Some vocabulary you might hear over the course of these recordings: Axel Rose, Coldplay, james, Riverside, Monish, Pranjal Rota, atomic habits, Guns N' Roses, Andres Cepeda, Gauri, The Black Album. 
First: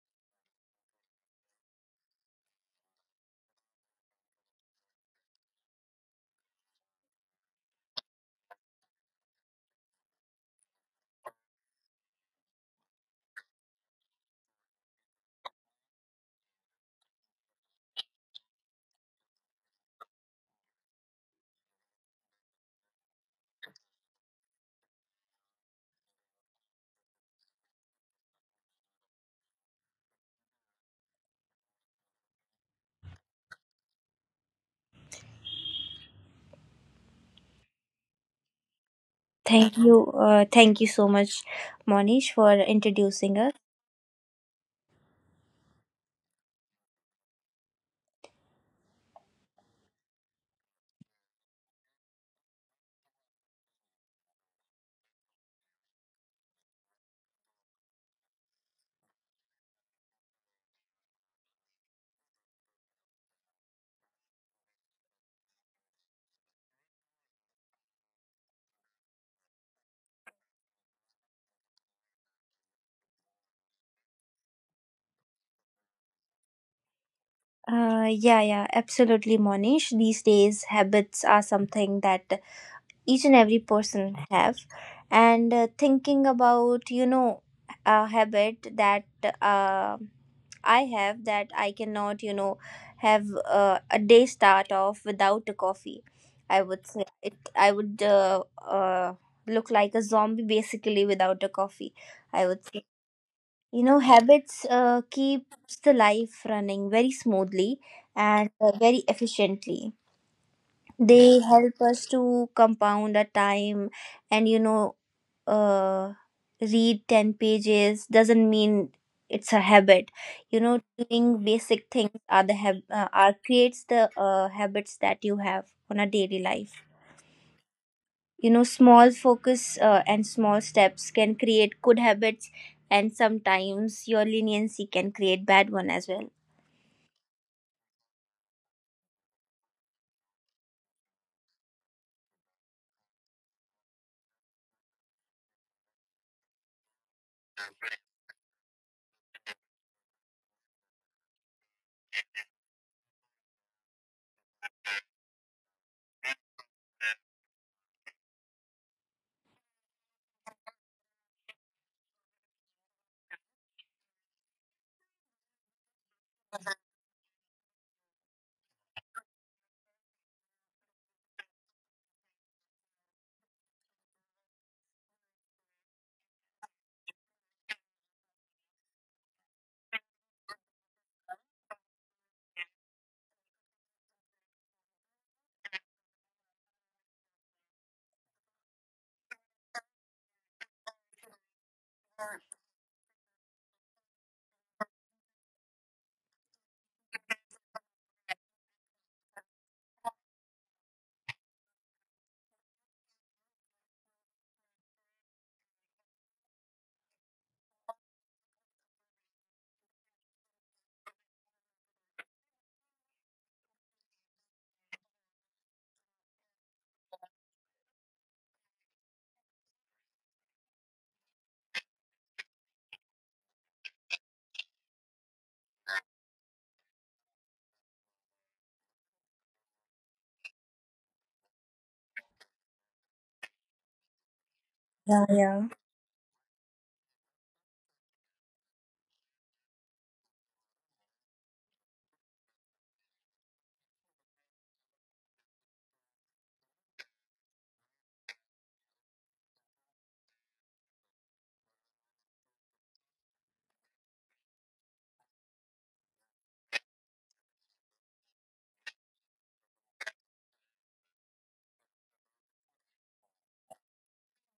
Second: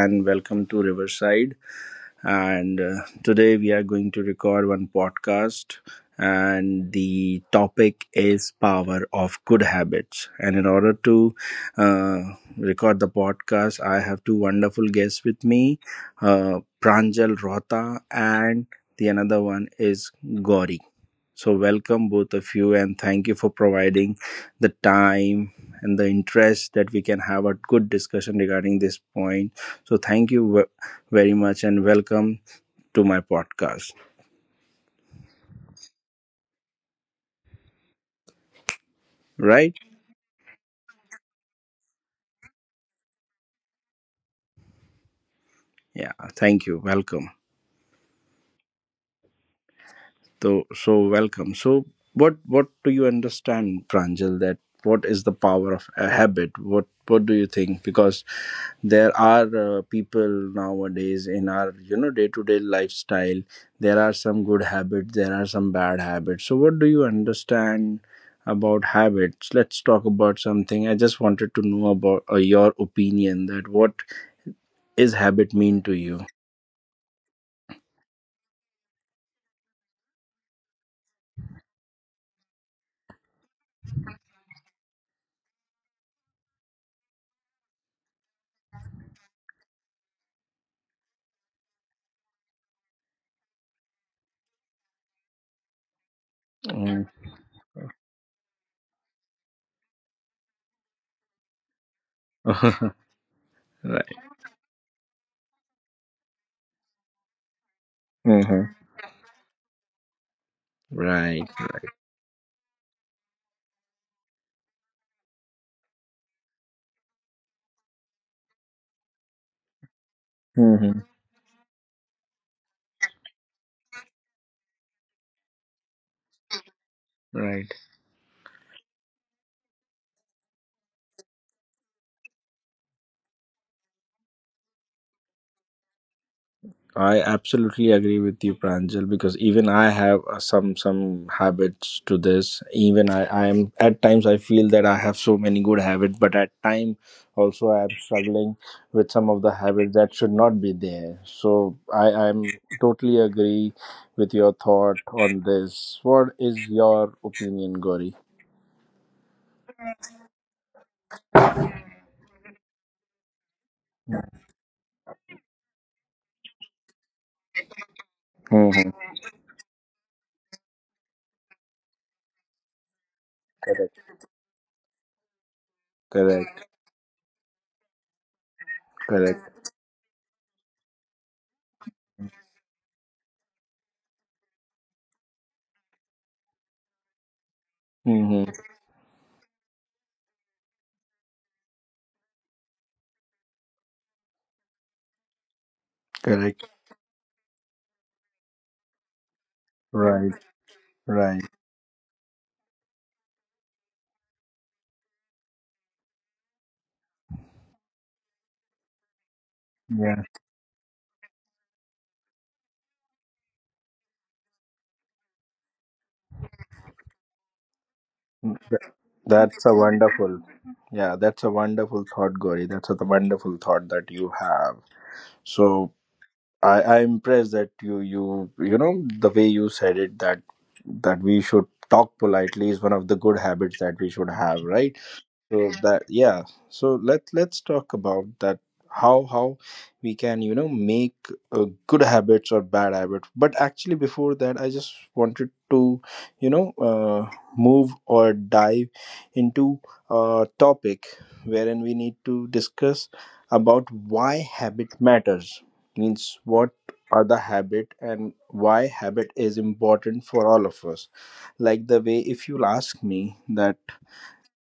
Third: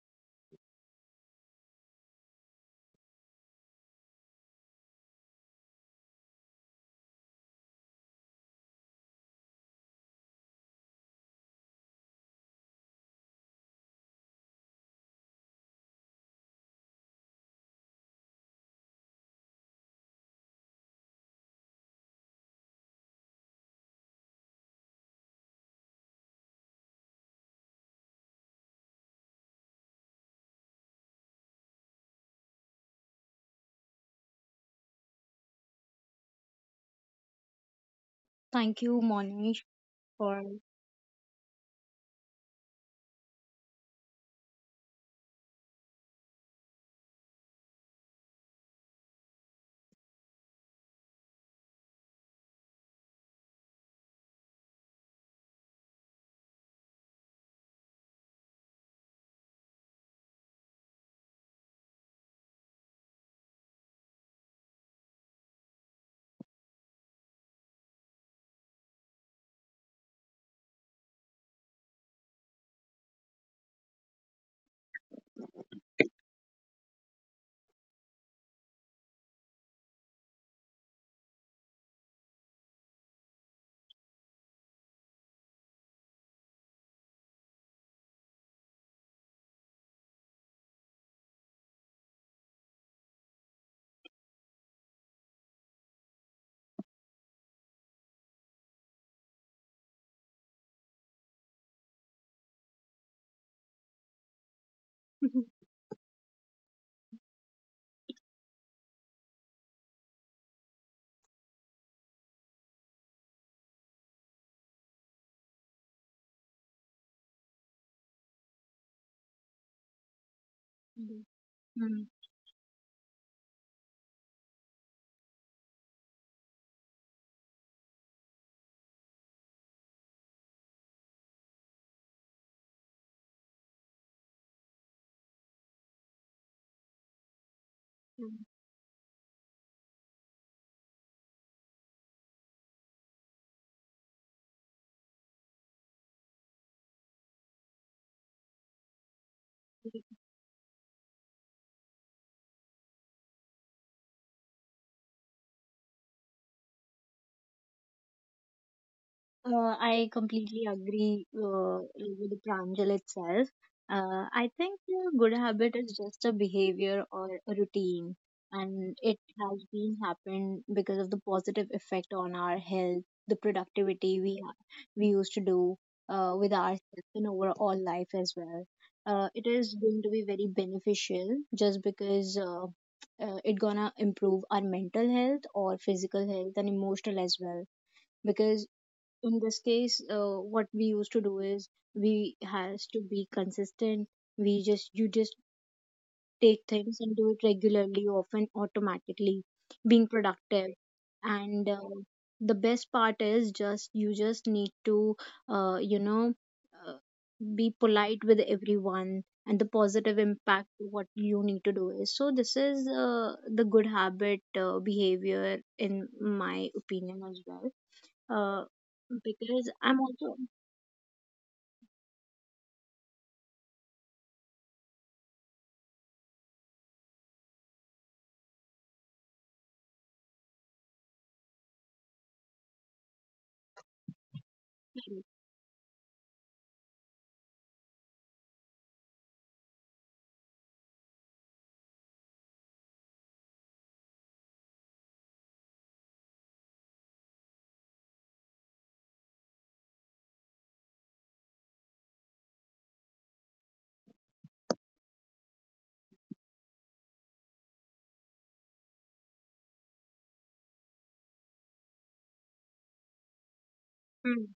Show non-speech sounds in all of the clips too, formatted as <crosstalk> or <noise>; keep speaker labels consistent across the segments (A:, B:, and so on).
A: and welcome to Riverside. And Today we are going to record one podcast, and the topic is power of good habits. And in order to uh, record the podcast, I have two wonderful guests with me, Pranjal Rota, and the another one is Gauri. So, welcome both of you, and thank you for providing the time and the interest that we can have a good discussion regarding this point. So, thank you very much, and welcome to my podcast.
B: Thank you, Monish,
A: Right?
C: Thank you.
B: for
C: Thank you so much, Monish, for introducing us.
A: Yeah. Thank you. Welcome. So, welcome. So, what do you understand, Pranjal? That what is the power of a habit? What do you think? Because there are people nowadays in our day to day lifestyle, there are some good habits, there are some bad habits. So what do you understand about habits? Let's talk about something. I just wanted to know about your opinion, that what is habit mean to you.
C: Yeah, absolutely, Monish. These days, habits are something that each and every person have, and thinking about a habit that uh, I have that I cannot have a day start off without a coffee. I would say
A: Mm.
C: it. I would look like a zombie basically without a coffee. I
A: <laughs>
C: would say.
A: Right.
C: You know, habits
B: <laughs>
C: keeps the life running very smoothly and
A: Mhm.
C: very efficiently. They
A: Right.
C: help us to compound our time, and uh, read 10 pages doesn't mean it's a habit. You know,
A: Mhm.
B: Mm.
C: doing basic things are the hab- are creates the habits that you have on a daily life.
A: Right.
C: You know, small focus and small steps can create good habits, and sometimes your leniency can create bad one as well.
A: I absolutely agree
B: Mm.
A: with you, Pranjal, because even I have some habits to this. Even I am at times I feel that I have so many good habits, but at time also I am struggling with some of the habits that should not be there. So I am totally agree with your thought on this. What is your opinion, Gauri?
B: I completely agree with Pranjal itself. I think a good habit is just a behavior or a routine,
A: Hmm.
B: and it has been happened because of the positive effect on our health, the
A: Correct.
B: productivity we used to do with
A: Correct.
B: ourselves and overall life as well. It
A: Correct.
B: is going to be very beneficial just because it gonna improve our mental health or physical health and emotional as well
A: Hmm.
B: because in this case, what we used to do is we has to be consistent. We just you just take
A: Correct.
B: things and do it regularly, often automatically, being
A: Right.
B: productive.
A: Right.
B: And the best part is just you just need to uh, you know uh, be polite with everyone and the positive
A: Yeah.
B: impact what you need to do is so this is the good habit behavior in my opinion as well uh,
A: That's
B: because
A: a
B: I'm also
A: wonderful, yeah, that's a wonderful thought, Gauri. That's a wonderful thought that you have. So I'm impressed that the way you said it, that we should talk politely is one of the good habits that we should have, right?
B: correct,
C: Yeah, yeah.
A: So that, yeah, so let's talk about that, how we can make good habits or bad habits. But actually, before that, I just wanted to you know uh, move or dive into a topic wherein we need to discuss about why habit matters. Means what are the habit and why habit is important for all of us. Like the way, if you'll ask me that,
B: hmm,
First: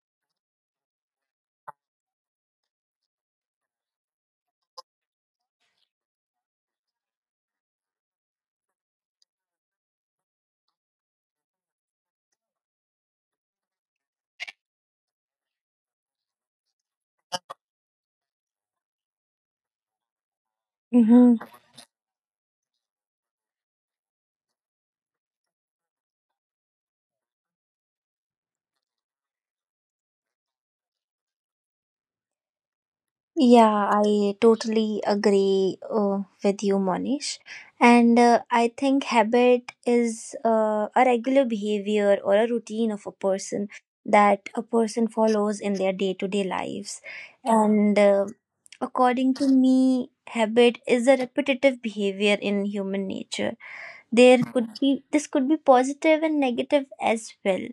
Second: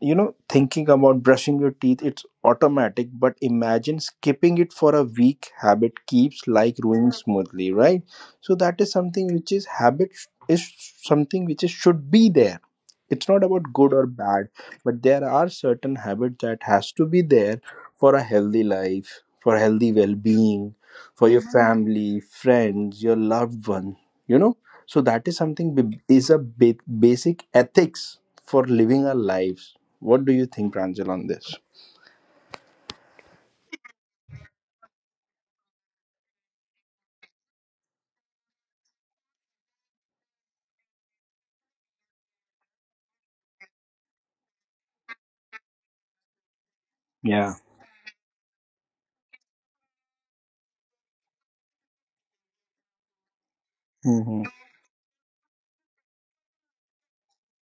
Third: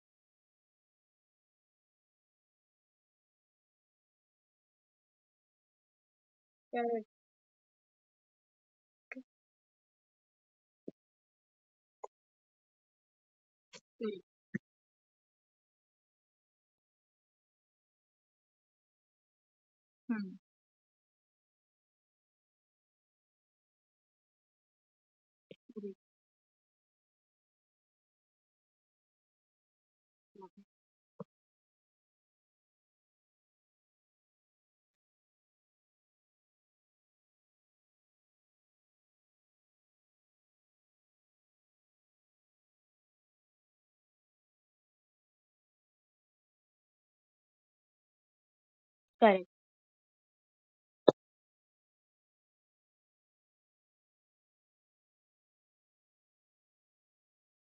A: thinking about brushing your teeth, it's automatic, but imagine skipping it for a week. Habit keeps like
B: correct,
A: growing smoothly, right? So that is something which is habit, is something which is should be there. It's not about good or
B: correct,
A: bad, but there are certain habits that has to be there for a healthy life, for healthy
B: hmm,
A: well-being, for
C: Mm-hmm.
A: your family, friends, your loved one, you know. So that is something
B: correct,
A: is a basic ethics for living our lives. What do you think, Pranjal, on this?
C: Yeah, I totally agree with you, Monish. And I think habit is a regular behavior or a routine of a person that a person follows in their day to day lives.
A: Yeah.
C: And according
B: correct,
C: to me, habit is a repetitive behavior in human nature. There
A: Mm-hmm.
C: could be, this could be positive and negative as well.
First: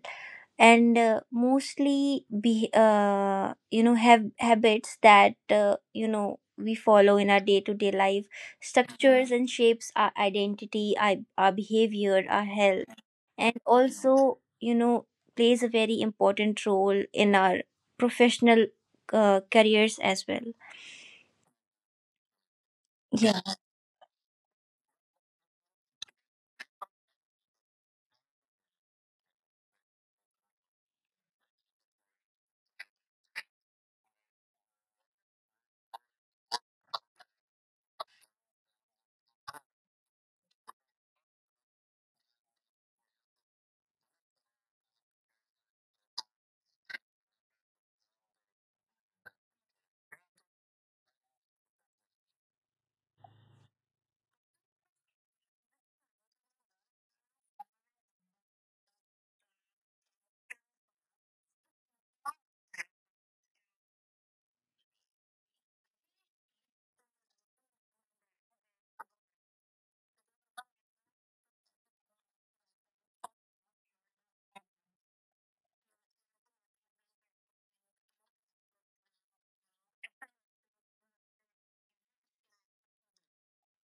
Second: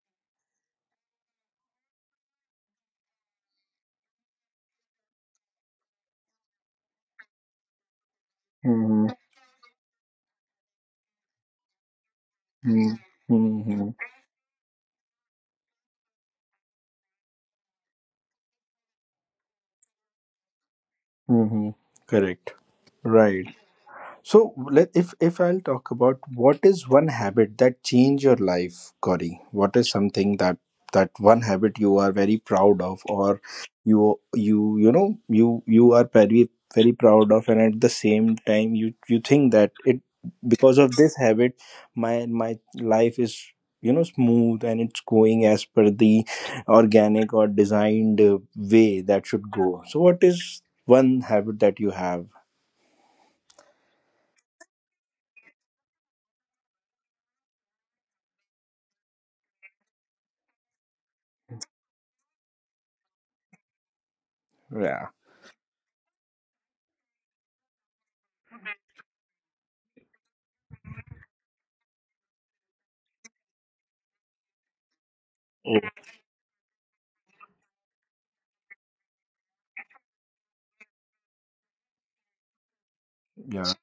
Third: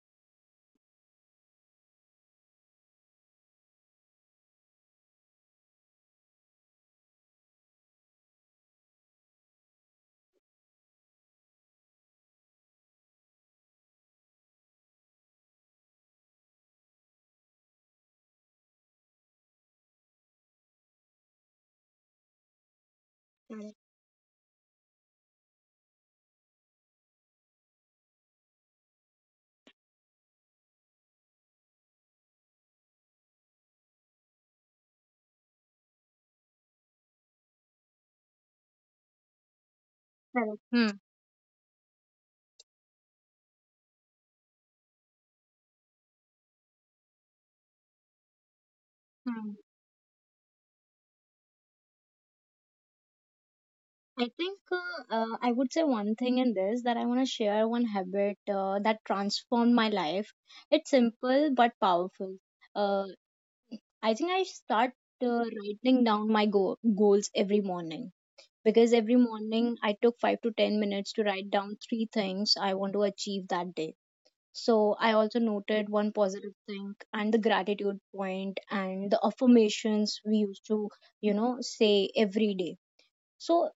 C: And mostly be, have habits that we follow in our day-to-day life,
A: Mm-hmm.
C: structures and shapes our identity, our behavior, our health, and
A: Mm-hmm.
C: also plays a very important role in our professional careers as well.
A: Mm-hmm. Correct.
C: Yeah.
A: Right.
B: correct,
A: So let if I'll talk about what is one habit that changed your life, Gauri. What is something that one habit you are very proud of, or you are very very proud of, and at the same time you think that it,
B: correct.
A: because
B: Hmm.
A: of this habit, my life is smooth and it's going as per the organic or designed way that
B: Hmm.
A: should go. So what is one habit that you have?
B: I would say one thing in this that I want to share one habit that transformed my life. It's simple but powerful. Uh, I think I start
A: Yeah.
B: writing down my goals every morning because every morning I took 5 to 10 minutes to write down three things I want to achieve that day. So I also
A: Oh,
B: noted one positive thing and the gratitude point and the affirmations we used to say every day.
A: yeah.
B: So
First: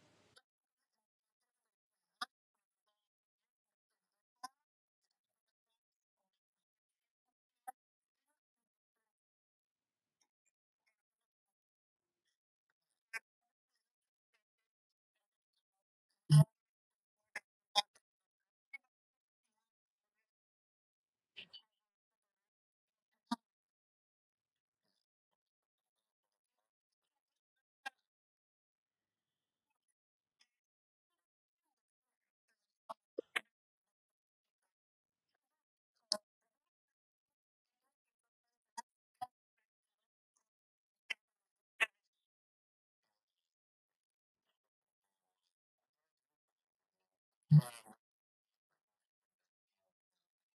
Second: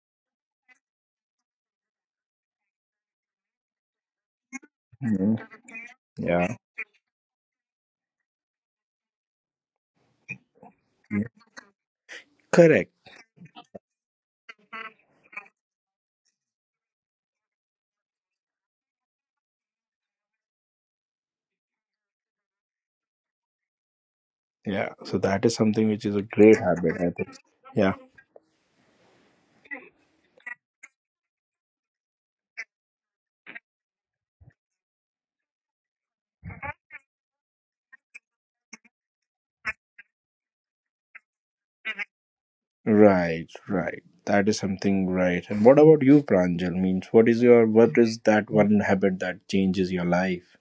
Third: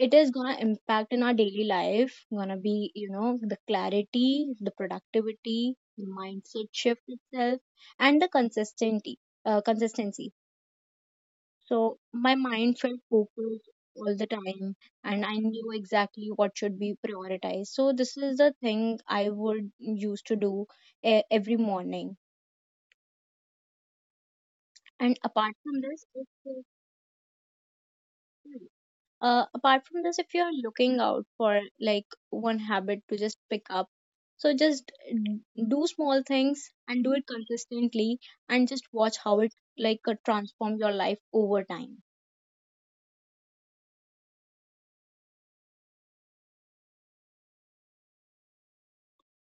B: it is gonna impact in our daily life, gonna be, you know, the clarity, the
A: Mhm.
B: productivity, the
A: Yeah,
B: mindset shift itself, and the consistency. Consistency
A: yeah.
B: so
A: Correct.
B: my mind felt focused all the time and I knew exactly what should be prioritized. So this is the thing I would used to do every morning.
A: Yeah, so that is something which is
B: And
A: a great
B: apart from
A: habit,
B: this,
A: I
B: it's
A: think. Yeah,
B: apart from this, if you're looking out for like one habit to just pick up, so just d- do small things and do it consistently and just watch how it transform your life over time.
A: right, right. That is something right. And what about you, Pranjal? Means what is that one habit that changes your life?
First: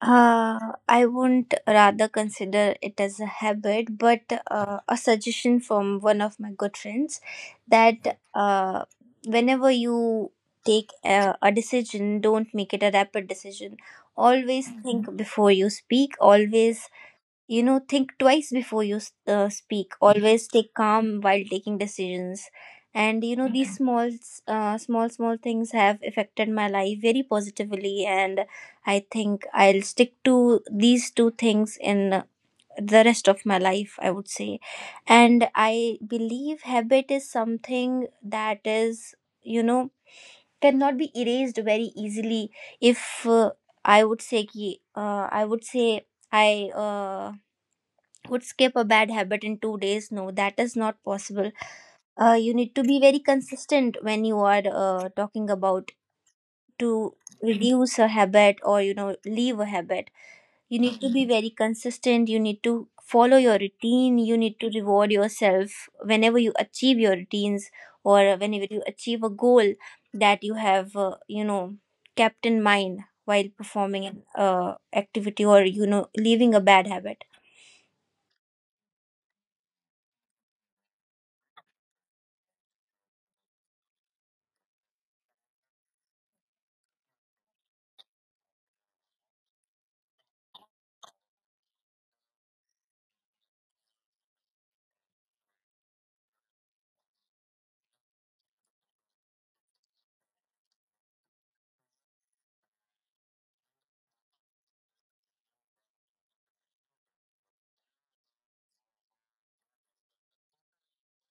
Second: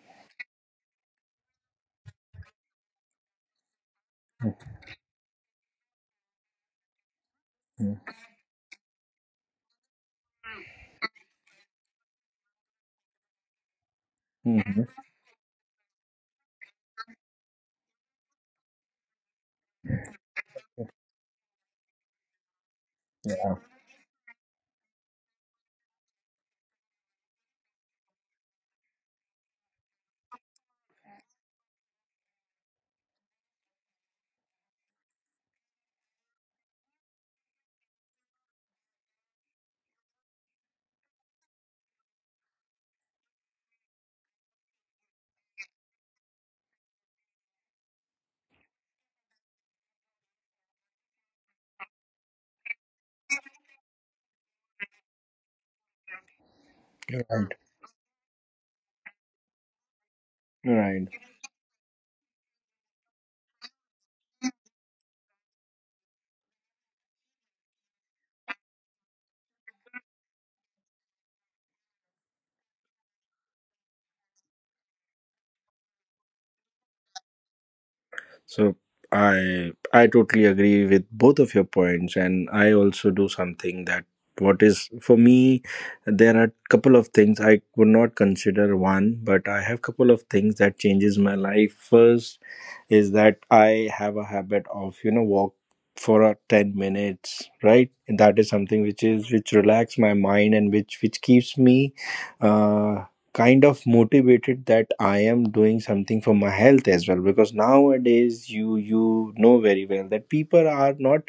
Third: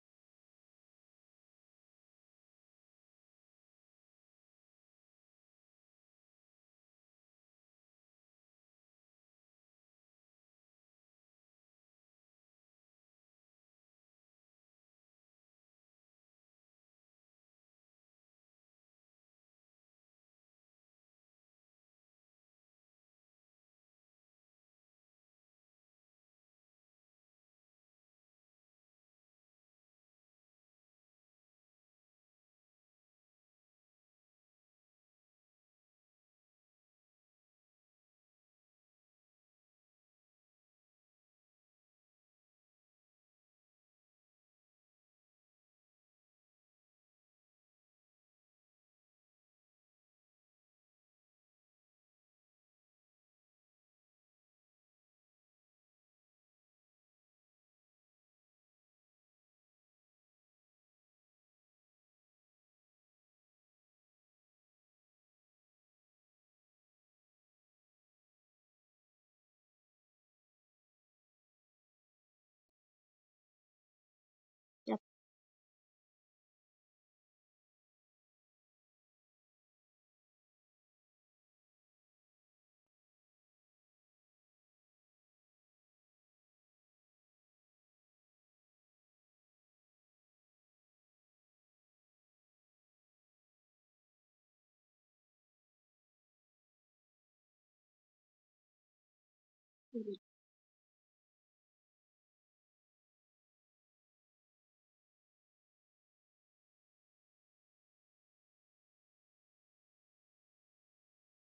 C: Uh, I wouldn't rather consider it as a habit, but a suggestion from one of my good friends that whenever you take a decision, don't make it a rapid decision. Always
A: Mm-hmm.
C: think before you speak, always, you know, think twice before you speak. Always stay calm while taking decisions. And you know,
A: Yeah,
C: these small, small things have affected my life very positively. And I think I'll stick to these two things in the rest of my life, I would say. And I believe habit is something that is, you know, cannot be erased very easily. If I would say, ki, I would say, I would skip a bad habit in 2 days. No, that is not possible. You need to be very consistent when you are talking about to
A: you're right.
C: reduce a habit or you know leave a habit. You need
A: Right.
C: to be very consistent, you need to follow your routine, you need to reward yourself whenever you achieve your routines or whenever you achieve a goal that you have you know kept in mind while performing an
B: Yep.
C: activity or you know leaving a bad habit.
A: So I totally agree with both of your points, and I also do something that, what is for me, there are couple of things I would not consider one, but I have couple of things that changes my life. First is that I have a habit of walk for a 10 minutes, right? That is something which relax my mind, and which keeps me uh, kind of motivated that I am doing something for my health as well, because nowadays you know very well that people are not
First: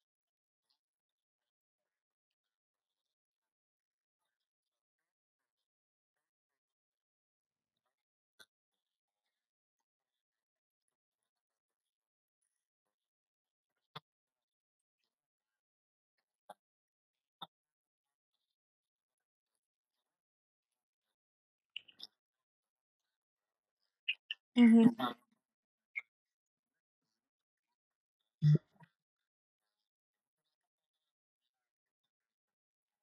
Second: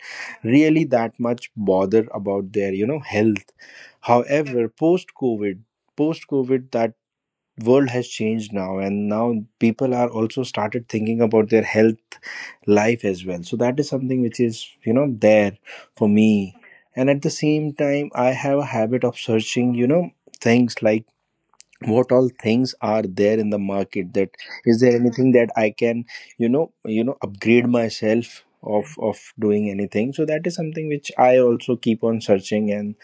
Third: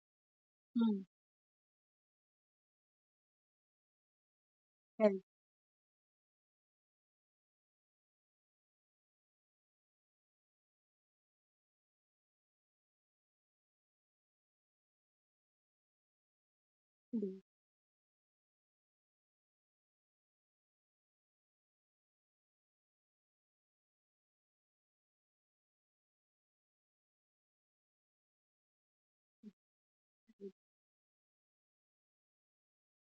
A: really
B: Hmm.
A: that much bother about their health. However, post
B: Well,
A: covid, that world has changed now, and now people are also started thinking about their health life as well. So that is something which is, there for me. And at the
B: hmm.
A: same time, I have a habit of searching, things like what all things are there in the market, that is there
C: Hmm
A: anything that I can upgrade myself of doing anything. So that is something which I also keep on searching, and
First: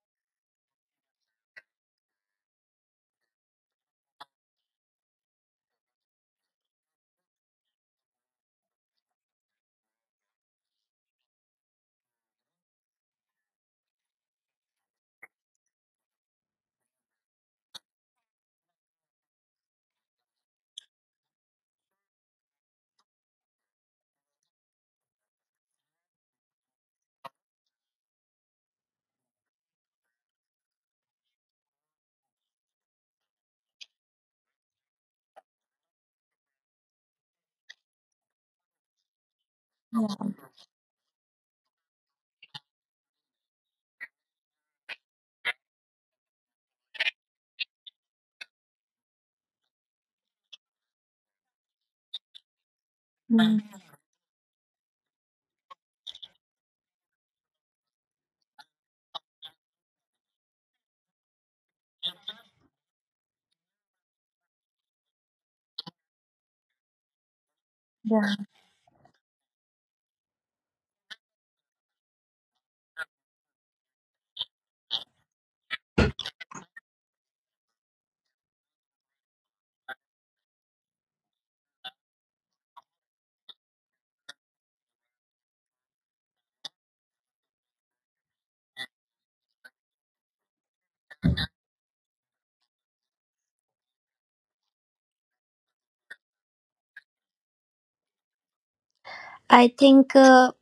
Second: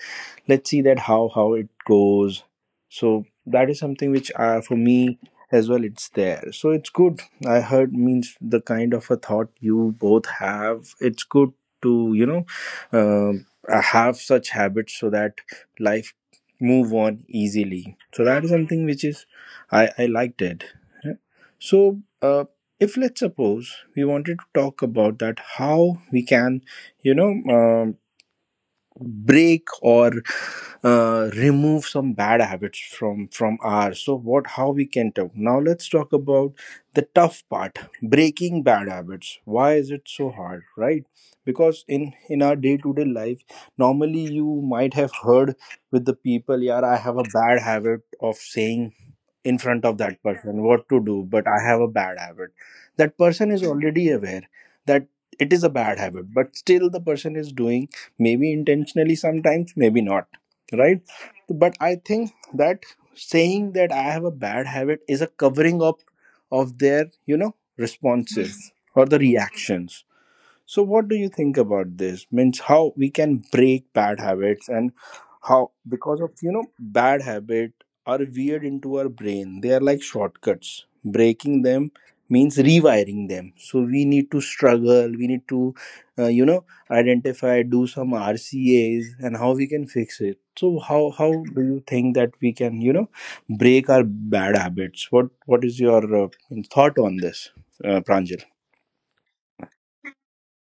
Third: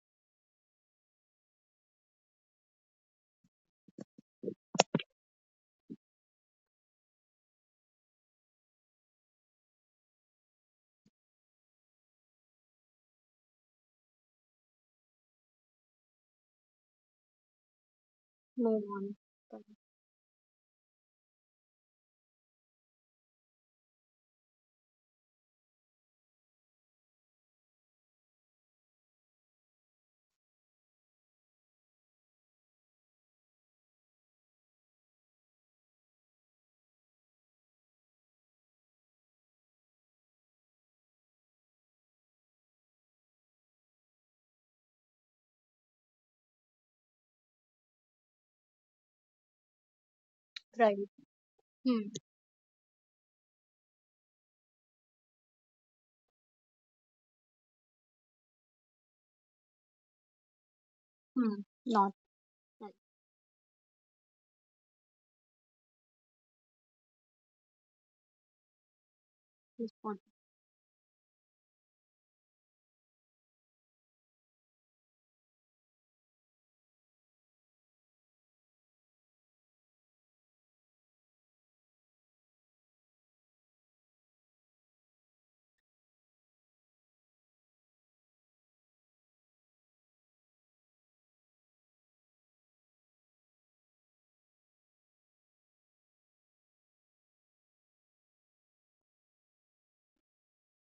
A: let's see that how it goes. So that is something which for me as well it's there, so it's good. I heard, means the kind of a thought you both have, it's good to um, have such habits, so that life move on easily. So that is
B: Move
A: something which
B: on.
A: is, I liked it. Yeah. So if let's suppose we wanted to talk about that, how we can you know um break or remove some bad habits from ours. So what how we can talk now. Let's talk about the tough part: breaking bad habits. Why is it so
C: yeah.
A: hard, right? Because in our day to day life, normally you might have heard with the people, yeah, I have a bad habit of saying in front of that person what to
B: Right.
A: do, but I have a
B: Hmm.
A: bad habit, that person is
C: Mm.
A: already aware that it is a bad habit, but still the person is doing, maybe intentionally, sometimes maybe not, right?
B: Hmm.
A: But I
B: Not
A: think
B: right.
A: that saying that I have a bad habit is a covering up of their
C: Yeah.
A: responses or the
B: Yes, what-
A: reactions. So, what do you think about this? Means how we can break bad habits? And how, because of bad habit are weird into our brain. They are like shortcuts. Breaking them means rewiring them. So we need to struggle. We need to uh, you know identify, do some RCAs, and how we can fix it. So how do you think that we can break our bad habits? What is your thought on this, Pranjal?
C: I think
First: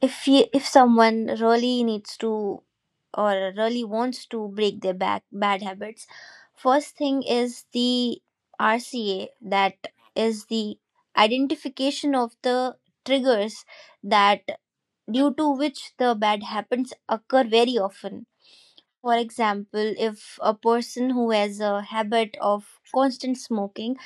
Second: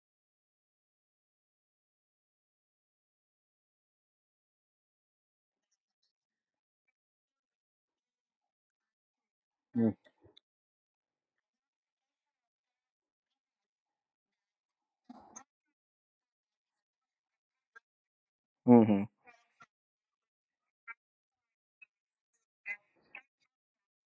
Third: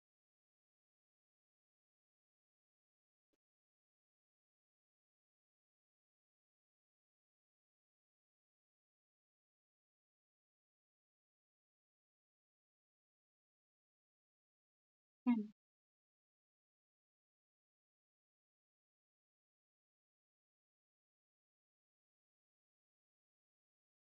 C: if you, if someone really needs to or really wants to break their back bad habits, first thing is the RCA, that is the identification of the triggers, that due
B: Hmm.
C: to which the bad habits occur very often.
A: Mm-hmm.
C: For example, if a person who has a habit of constant smoking,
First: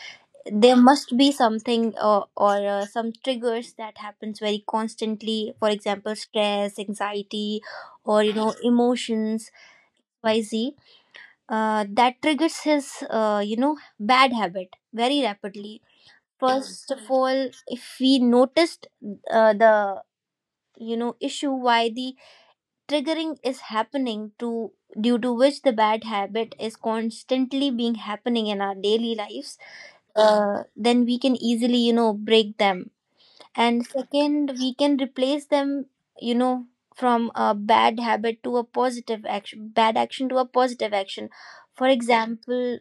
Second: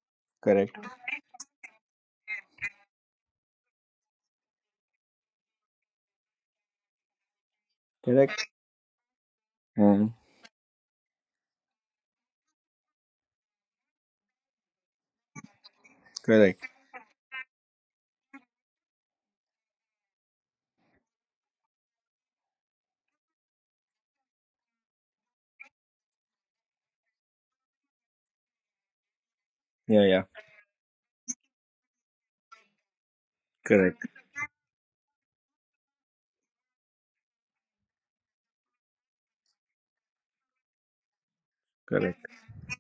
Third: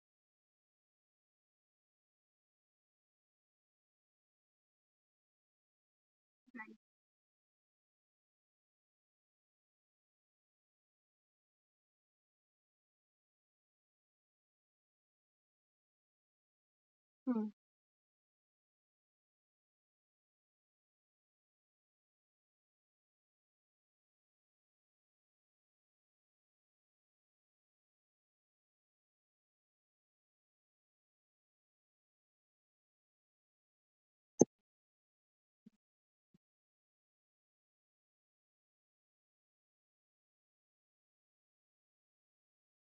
C: there
A: Correct.
C: must be something or some triggers that happens very constantly, for example
B: Right.
C: stress, anxiety, or you
A: Correct.
C: know emotions,
A: Mm,
C: yz, that triggers his you know bad habit very rapidly.
A: correct.
C: First of
B: Hmm.
C: all, if we noticed the you know issue why the triggering is happening to, due to which the bad habit is constantly being happening in our daily lives,
A: Yeah, yeah.
C: then we can easily you know break them, and
A: Correct.
C: second we can replace them, you know, from a bad habit to a positive action, bad action to a positive action. For
A: Correct.
C: example,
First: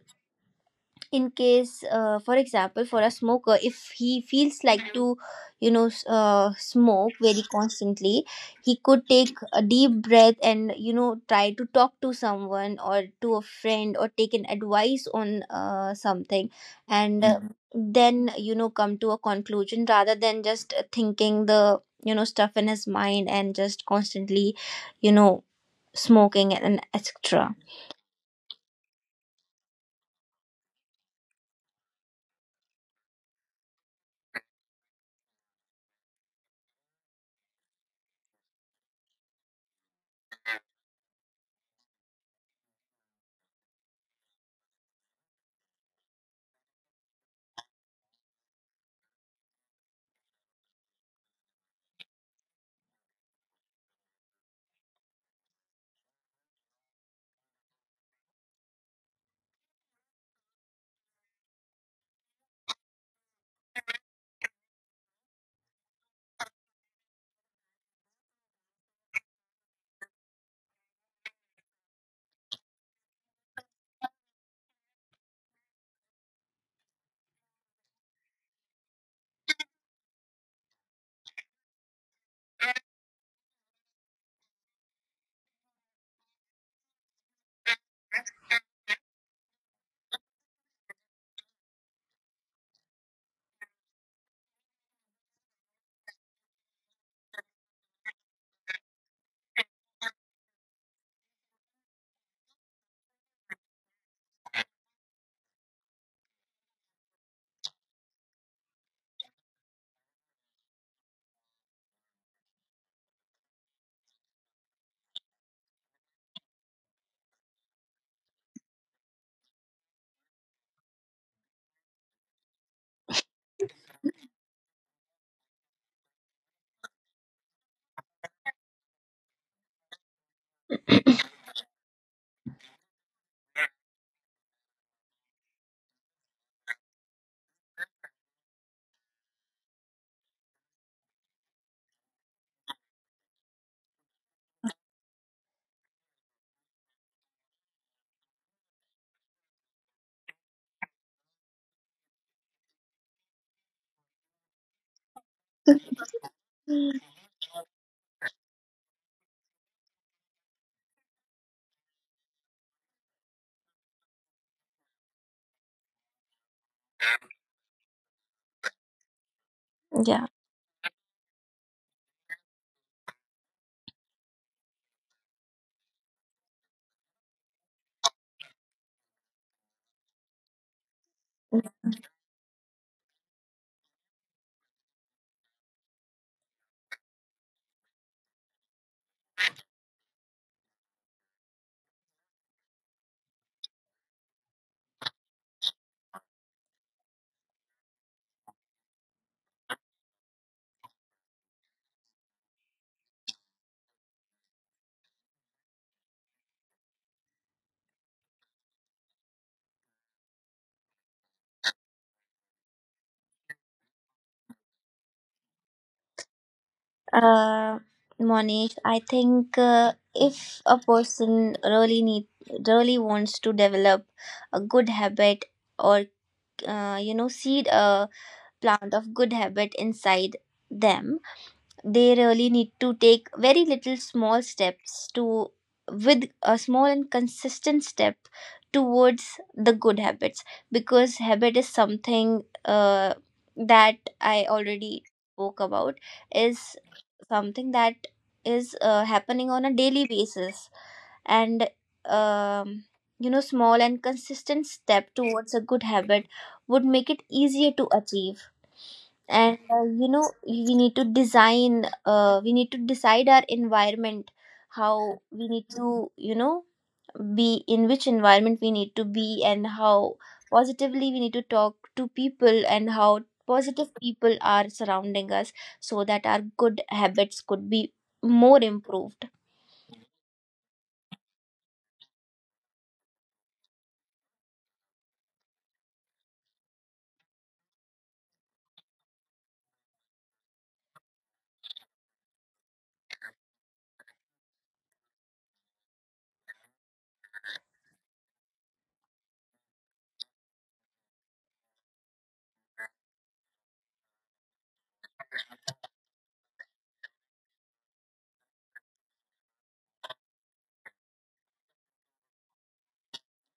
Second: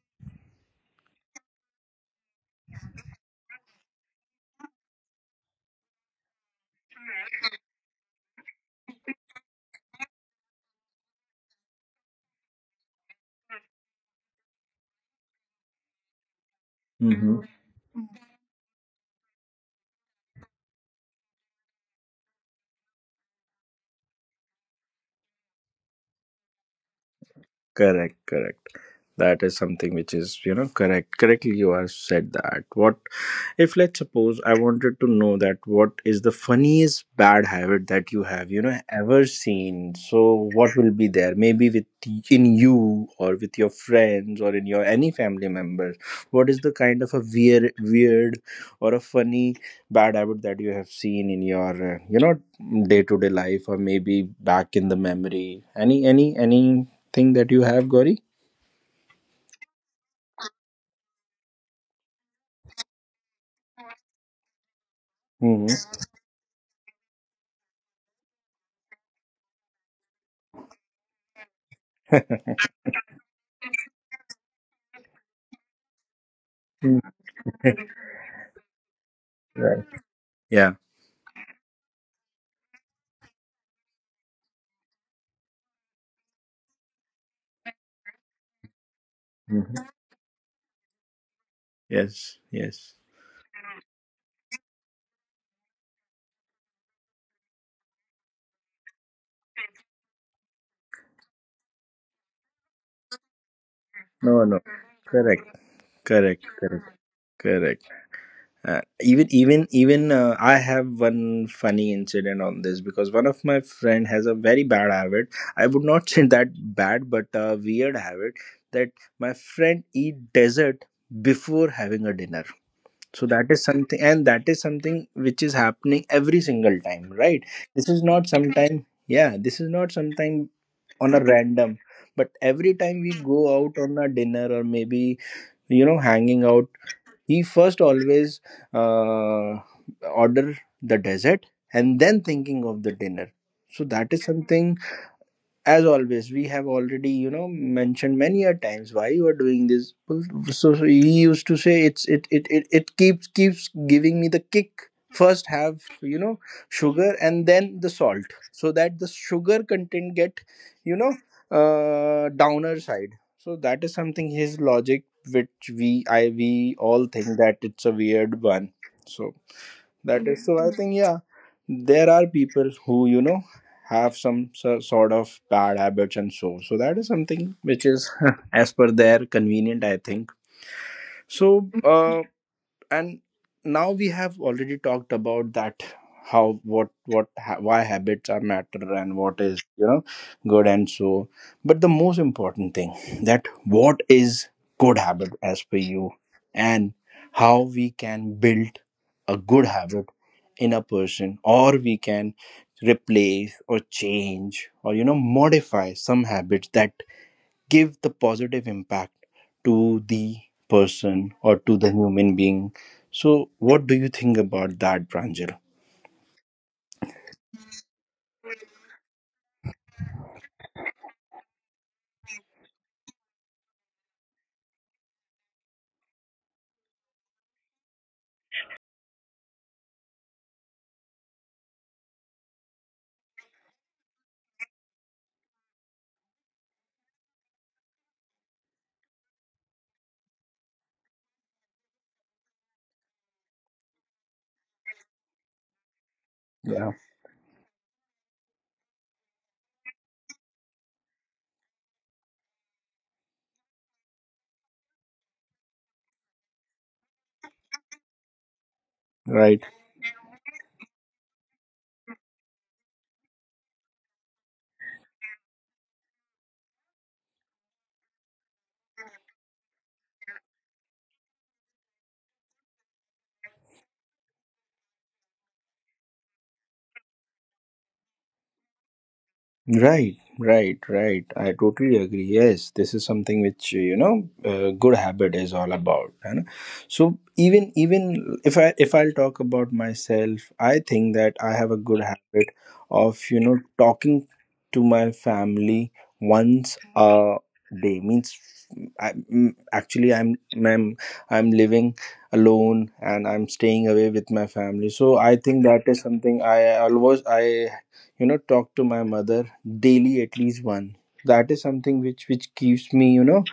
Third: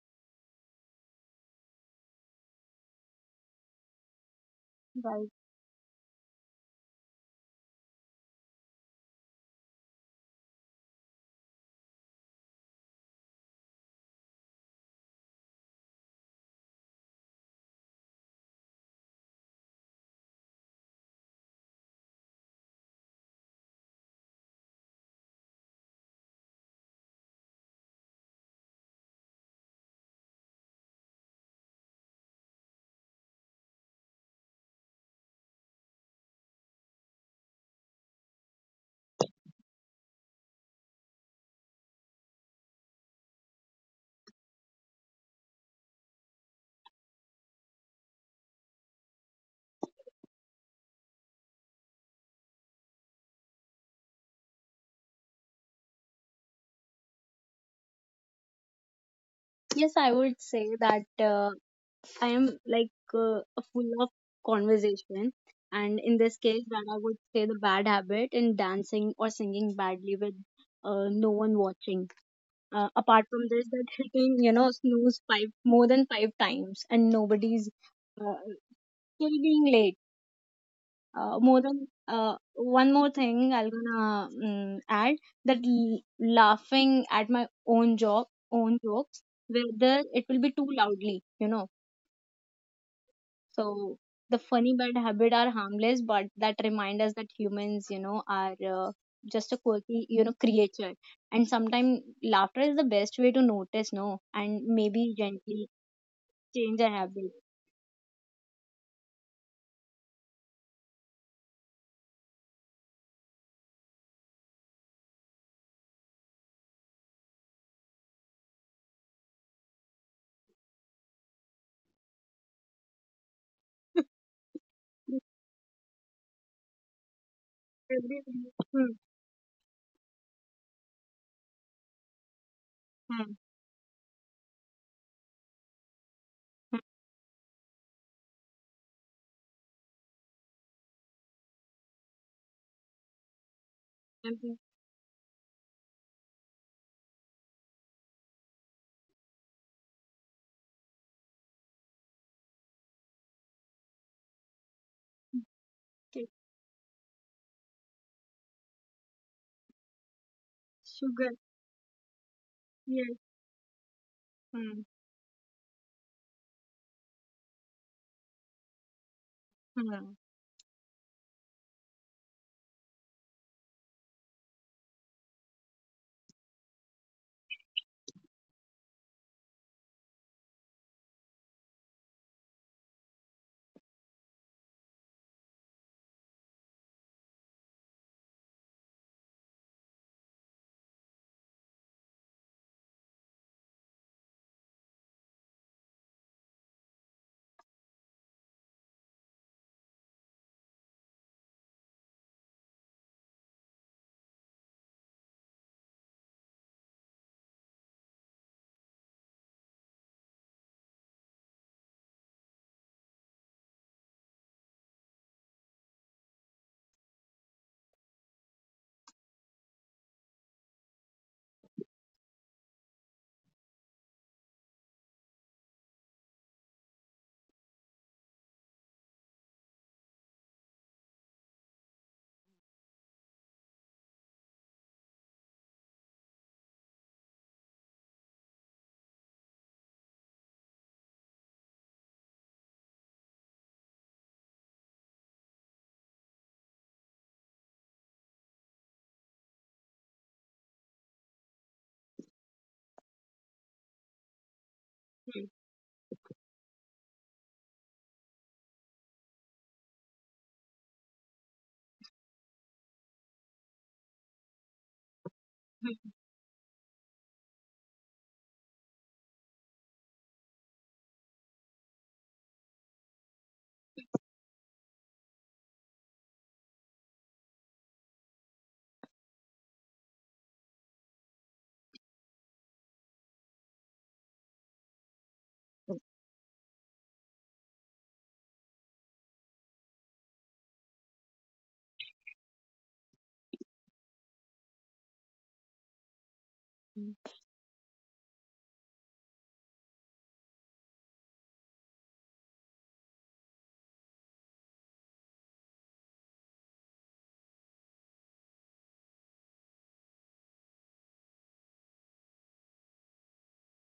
C: in case for example for a smoker, if he feels like to
B: Right.
C: you know smoke very constantly, he could take a deep breath and you know try to talk to someone or to a friend or take an advice on something, and
A: Mm-hmm.
C: Then you know come to a conclusion rather than just thinking the you know stuff in his mind and just constantly, you know, smoking and etc.
A: Correct, correct. That is something which is correct. Correctly, you have said that. What if, let's suppose, I wanted to know that what is the funniest bad habit that you have ever seen? So, what will be there? Maybe with in you or with your friends or in your any family members. What is the kind of a weird, weird or a funny bad habit that you have seen in your, day to day life, or maybe back in the memory? Any thing that you have, Gauri?
B: Yes, I would say that I am full of conversation, and in
A: Mm-hmm.
B: this case, that I would say the bad habit in dancing or singing badly with no one watching. Apart from this, that hitting you know snooze five more than five times and nobody's
A: <laughs>
B: uh, till being late.
A: Right. Yeah.
B: More than one more thing, I'm gonna add that laughing at my own job, own jokes, whether
A: Hmm.
B: it will be too loudly, you know.
A: Yes. Yes.
B: So the funny bad habit are harmless, but that remind us that humans, you know, are just a quirky, you know, creature. And sometimes laughter is the best way to notice, no, and
A: No. No.
B: maybe
A: Correct.
B: gently
A: Correct.
B: change a
A: Correct.
B: habit.
A: Correct. Even I have one funny incident on this, because one of my friend has a very bad habit. I would not say that bad, but a weird habit, that my friend eat dessert before having a dinner. So that is something,
B: <laughs>
A: and that is
B: Hmm.
A: something which is happening every single time, right? This is not sometime, yeah, this is not sometime on a random, but every time
B: Hmm.
A: we go out on a dinner, or maybe hanging
B: Hmm.
A: out, we first always uh, order the dessert, and then thinking of the dinner. So
B: Hmm.
A: that is
B: Hmm.
A: something. As always, we have already mentioned many a times, why you are doing this? Well, so he used to say, it's it keeps giving me the kick. First have sugar and then the salt, so that the sugar content get you
B: Sugar,
A: know downer
B: yes.
A: side. So that is something,
B: Hmm.
A: his logic, which we all think that it's a weird one. So
B: Hm.
C: Yeah.
A: that is so. I think, yeah, there are people who have some sort of bad habits, and so. So that is something which is <laughs> as per their convenient. I think so. And now we have already talked about that: how, why habits are matter, and what is good, and so, but the most important thing, that what is good habit as per you, and how we can build a good habit in a person, or we can replace or change or modify some habits that give the positive impact to the person or to the human being. So what do you think about that, Pranjal?
C: Uh, Monish, I think if a person really need really wants to develop a good habit or you know seed a plant of good habit inside them. They really need to take very little small steps to, with a small and consistent step towards the good habits. Because habit is something that I already spoke about, is
A: Yeah,
C: something that is happening on a daily basis, and um, you know small and consistent step towards a good habit would make it easier to achieve. And
A: right,
C: you know we need to decide our environment, how we need
B: Hm.
C: to you know be, in which environment we need to be, and how positively we need to talk to people, and how positive people are surrounding us so that our good habits could be more improved.
A: right, right, right, I totally agree. Yes, this is something which good habit is all about, and so even if I if I'll talk about myself. I think that I have a good habit of talking to my family once
B: Hm.
A: a day, means I, actually, I'm I'm living alone, and I'm staying away with my family. So I think that is something I always, I you know talk to my mother daily at least one. That is something which keeps me,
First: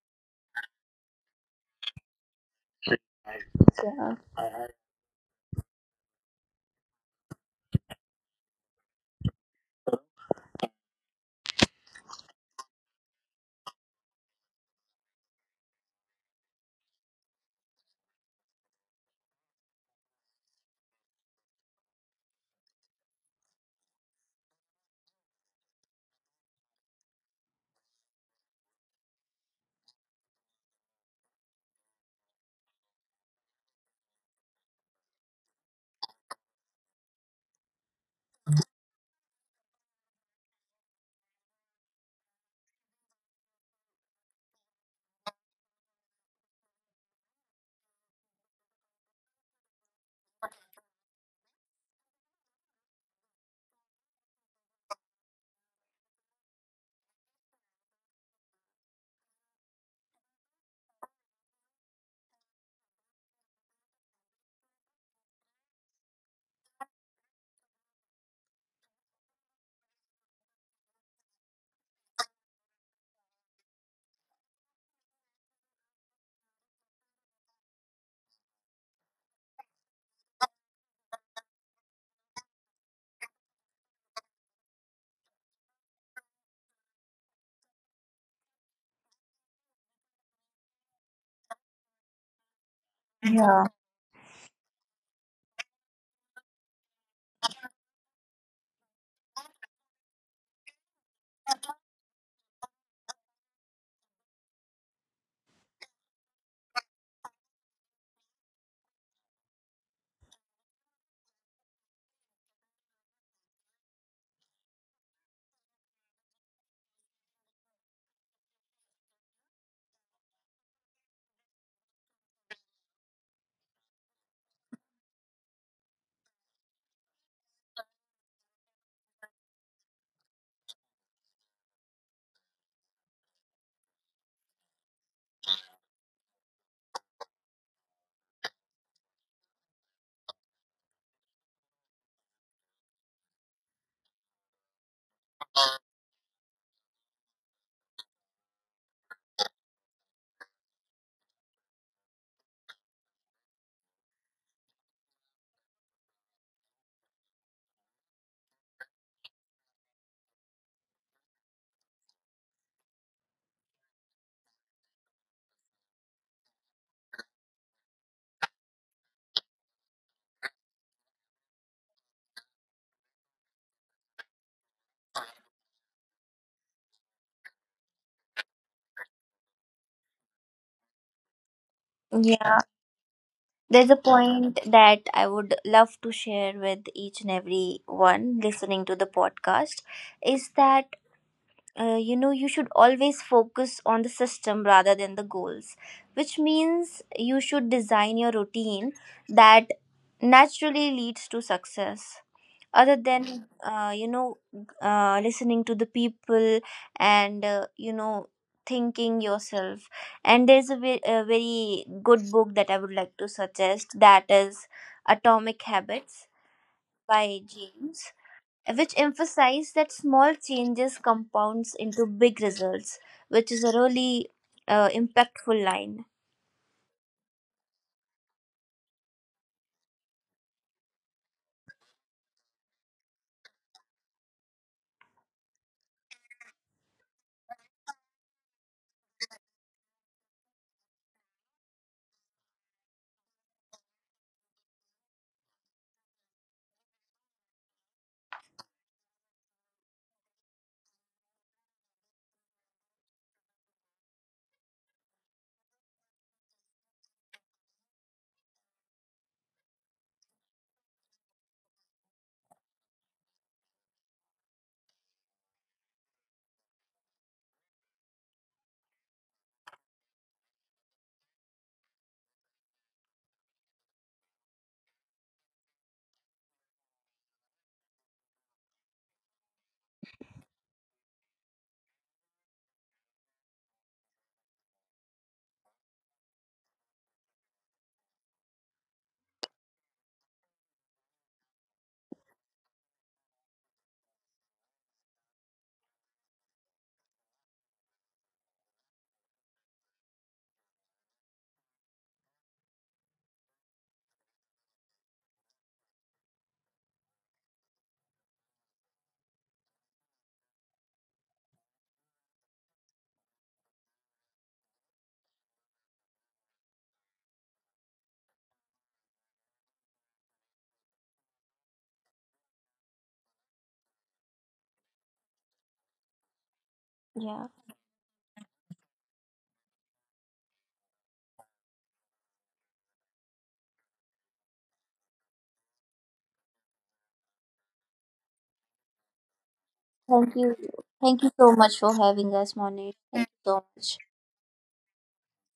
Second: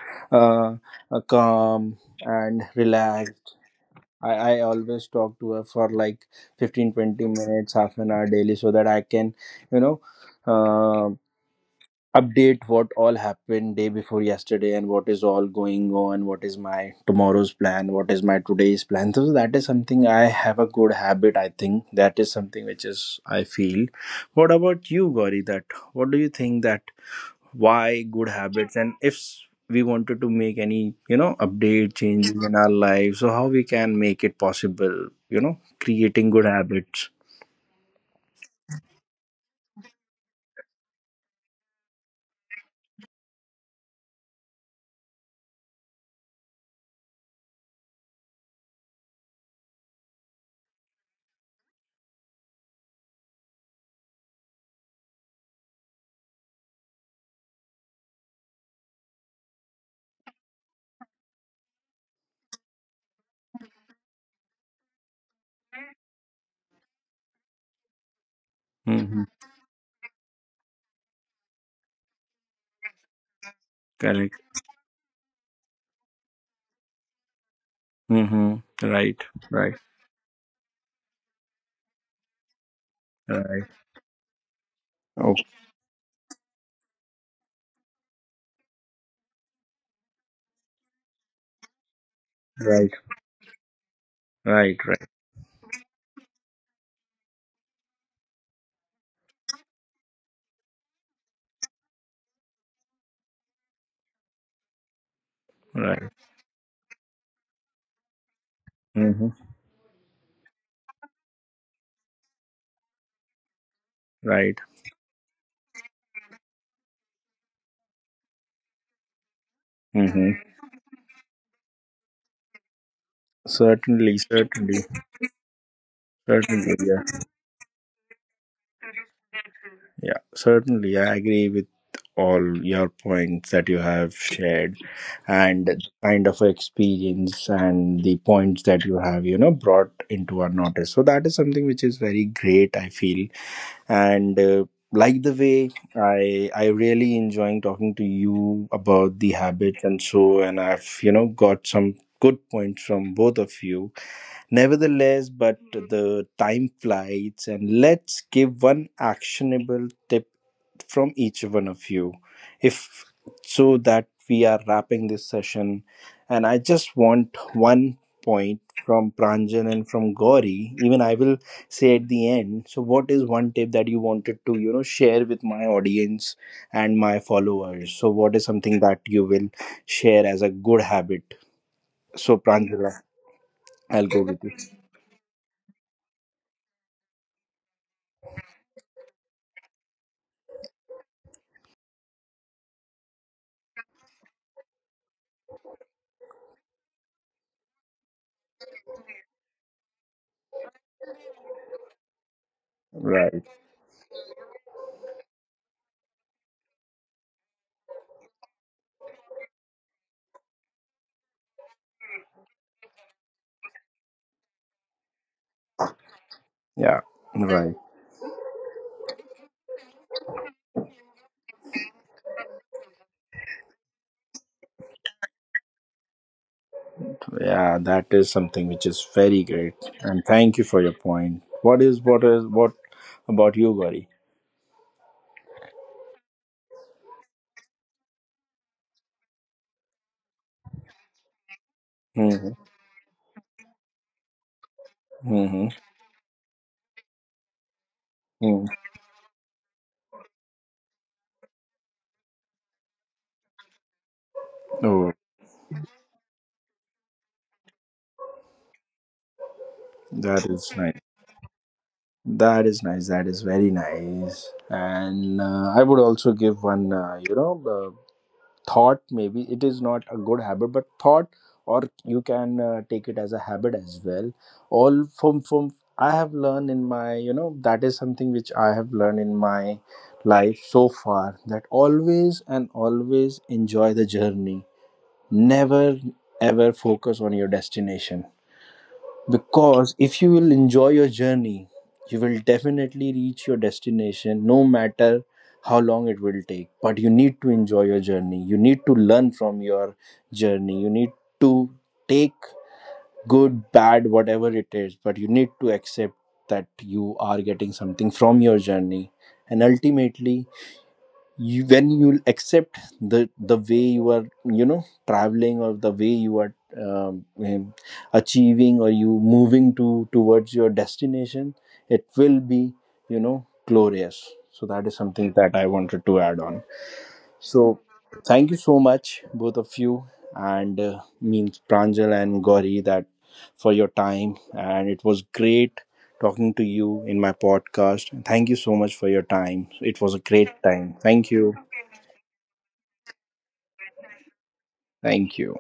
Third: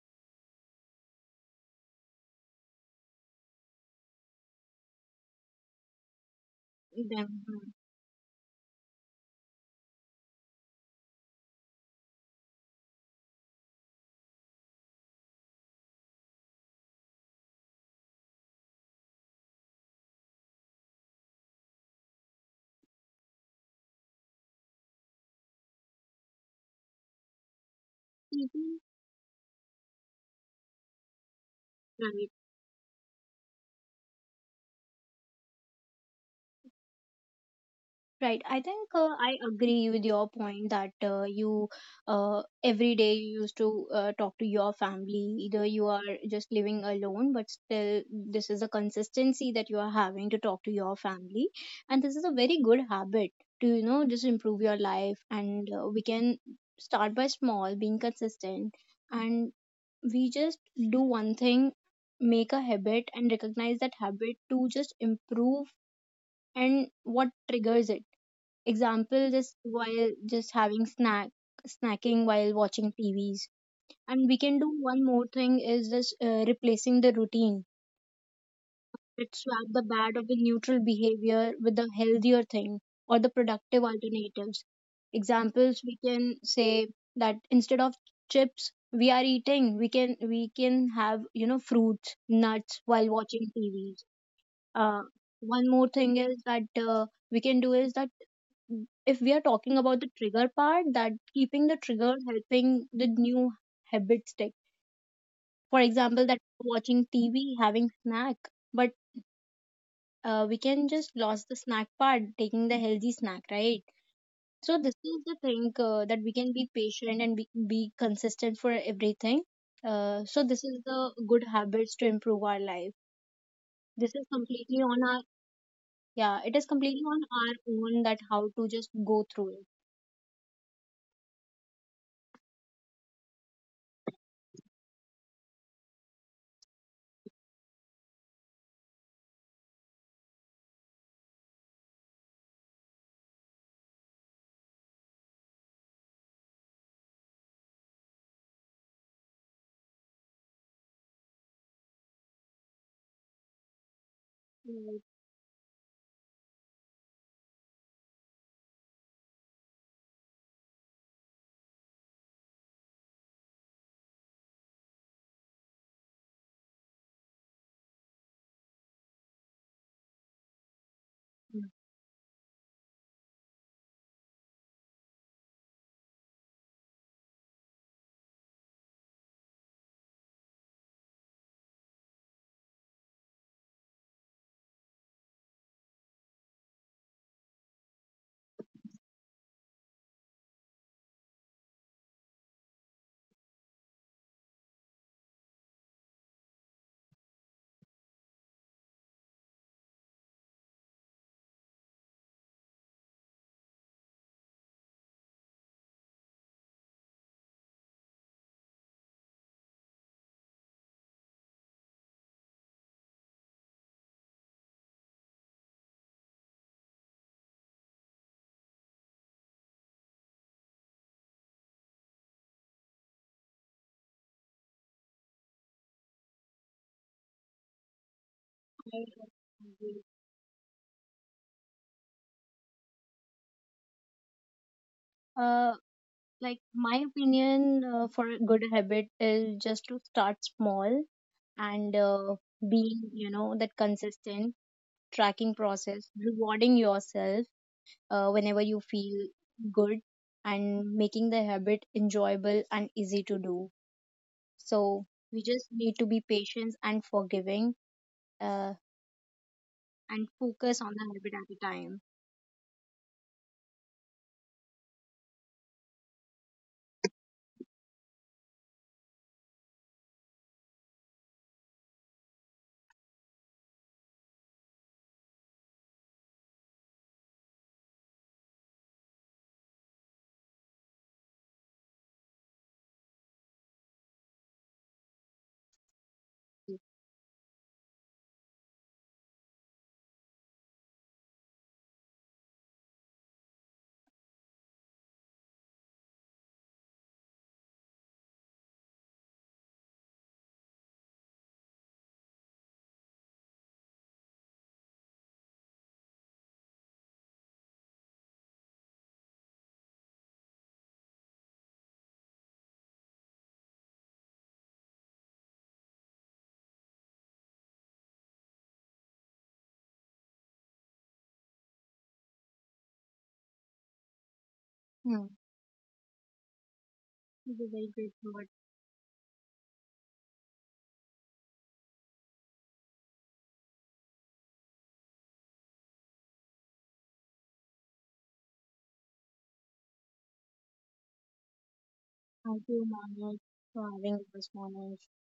A: uh, calm and relaxed.
C: Yeah,
A: I always talk to her for like fifteen twenty
B: Then hm.
A: minutes half an hour daily, so that I can you know uh, update what all happened day before yesterday, and what is all going on, what is my tomorrow's plan, what is my today's plan. So that is something I have a good habit, I think. That is something which is, I feel. What about you, Gauri? That, what do you think, that why good habits? And if s- we wanted to make any update
B: Hm.
A: changes in our lives, so how we can make it possible, creating good habits?
B: Right. I think I agree with your point that you every day you used to talk to your family. Either you are just living alone, but still, this is a consistency that you are having to talk to your family. And this is a very good habit to, you know, just improve your life. And we can start by small, being consistent. And we just do one thing, make a habit, and recognize that habit to just improve and what triggers it.
A: Mm-hmm.
B: Example, just while just having snack, snacking while watching TVs. And
A: Correct.
B: we can do one more thing is just replacing the routine.
A: Mm-hmm. Right,
B: Let's swap
A: right,
B: the bad or the neutral behavior with the healthier thing or the
A: right.
B: productive alternatives.
A: Oh.
B: Examples, we can say that instead of chips we are eating, we can have you know fruits, nuts
A: Right.
B: while watching
C: yeah.
B: TVs.
A: Right,
B: Uh,
A: right,
B: One more thing is that we can do is that if we are talking about the trigger part that keeping the trigger helping the new habit stick, for
A: right.
B: example that watching TV having snack, but
A: Mm-hmm.
B: we can just lose the snack part taking the healthy snack, right?
A: Right.
B: So this is the thing that we can be patient and be consistent for everything. So
A: Mm-hmm.
B: this is the good habits to improve our life. This
A: Certainly,
B: is completely
A: certainly,
B: on our, yeah, it is
A: certainly.
B: completely on
A: Yeah,
B: our own that how to just go through it.
A: yeah. Certainly, I agree with all your points that you have shared, and the kind of experience and the points that you have brought into our notice. So that is something which is very great, I feel. And like the way I really enjoying talking to you about the habits and so, and I've got some good points from both of you.
B: Right.
A: Nevertheless, but the time flies, and let's give one actionable tip from each one of you. If so, that we are wrapping this session, and I just want one point from Pranjan and from Gauri. Even I will
B: Mm.
A: say at the end. So, what is one tip that you wanted to share with my audience and my followers? So, what is something that you will share as a good habit? So,
C: Yeah,
A: Pranjala,
C: there's a
A: I'll go with you.
C: point that I would love to share with each and every one listening to the podcast, is that you know you should always focus on the system rather than the goals, which means you should design your routine that naturally leads to success,
A: <laughs>
C: other
A: Right.
C: than listening to the people and you know thinking yourself. And there's a a very good book that I would like to suggest, that is Atomic Habits
A: Yeah,
C: by
A: right.
C: James, which emphasize that small changes compounds into big results, which is a really impactful line.
A: Yeah, that is something which is very great. And thank you for your point. What about you, Gauri?
B: Uh, like my opinion for a good habit is just to start small and
A: Mm-hmm.
B: being, you know, that consistent
A: Mm-hmm.
B: tracking process, rewarding yourself
A: Mm.
B: whenever you feel good, and making the habit enjoyable and easy to do.
A: Oh,
B: So we just need to be patient and forgiving uh,
A: that
B: and
A: is nice.
B: focus on the habit at a time.
A: That is nice. That is very nice. And I would also give one. Thought maybe it is not a good habit, but thought, or you can take it as a habit as well. All from I have learned in my, that is something which I have learned in my life so far, that always and always enjoy the journey, never ever focus on your destination. Because if you will enjoy your journey, you will definitely reach your destination, no matter how long it will take. But you need to enjoy your journey. You need to learn from your journey. You need to take good, bad, whatever it is. But you need to accept that you are getting something from your journey. And ultimately, you when you accept the way you are, traveling, or the way you are, um, um, achieving, or you moving to towards your destination, it will be, glorious. So that is something that
B: Hmm.
A: I wanted to add on.
C: Yeah.
A: So
B: This is a very great
A: thank you so
B: thought.
A: much both of you, and means Pranjal and Gauri, that for your time. And it was great talking to you in my podcast. Thank you so much for your time. It was a
C: Thank
A: great
C: you.
A: time.
C: Thank
A: Thank
C: you
A: you.
C: so much for having us,
B: Thank
C: Monet.
B: you,
C: Thank you so
B: Manoj,
C: much.
B: for having us, Manoj.
A: Thank you.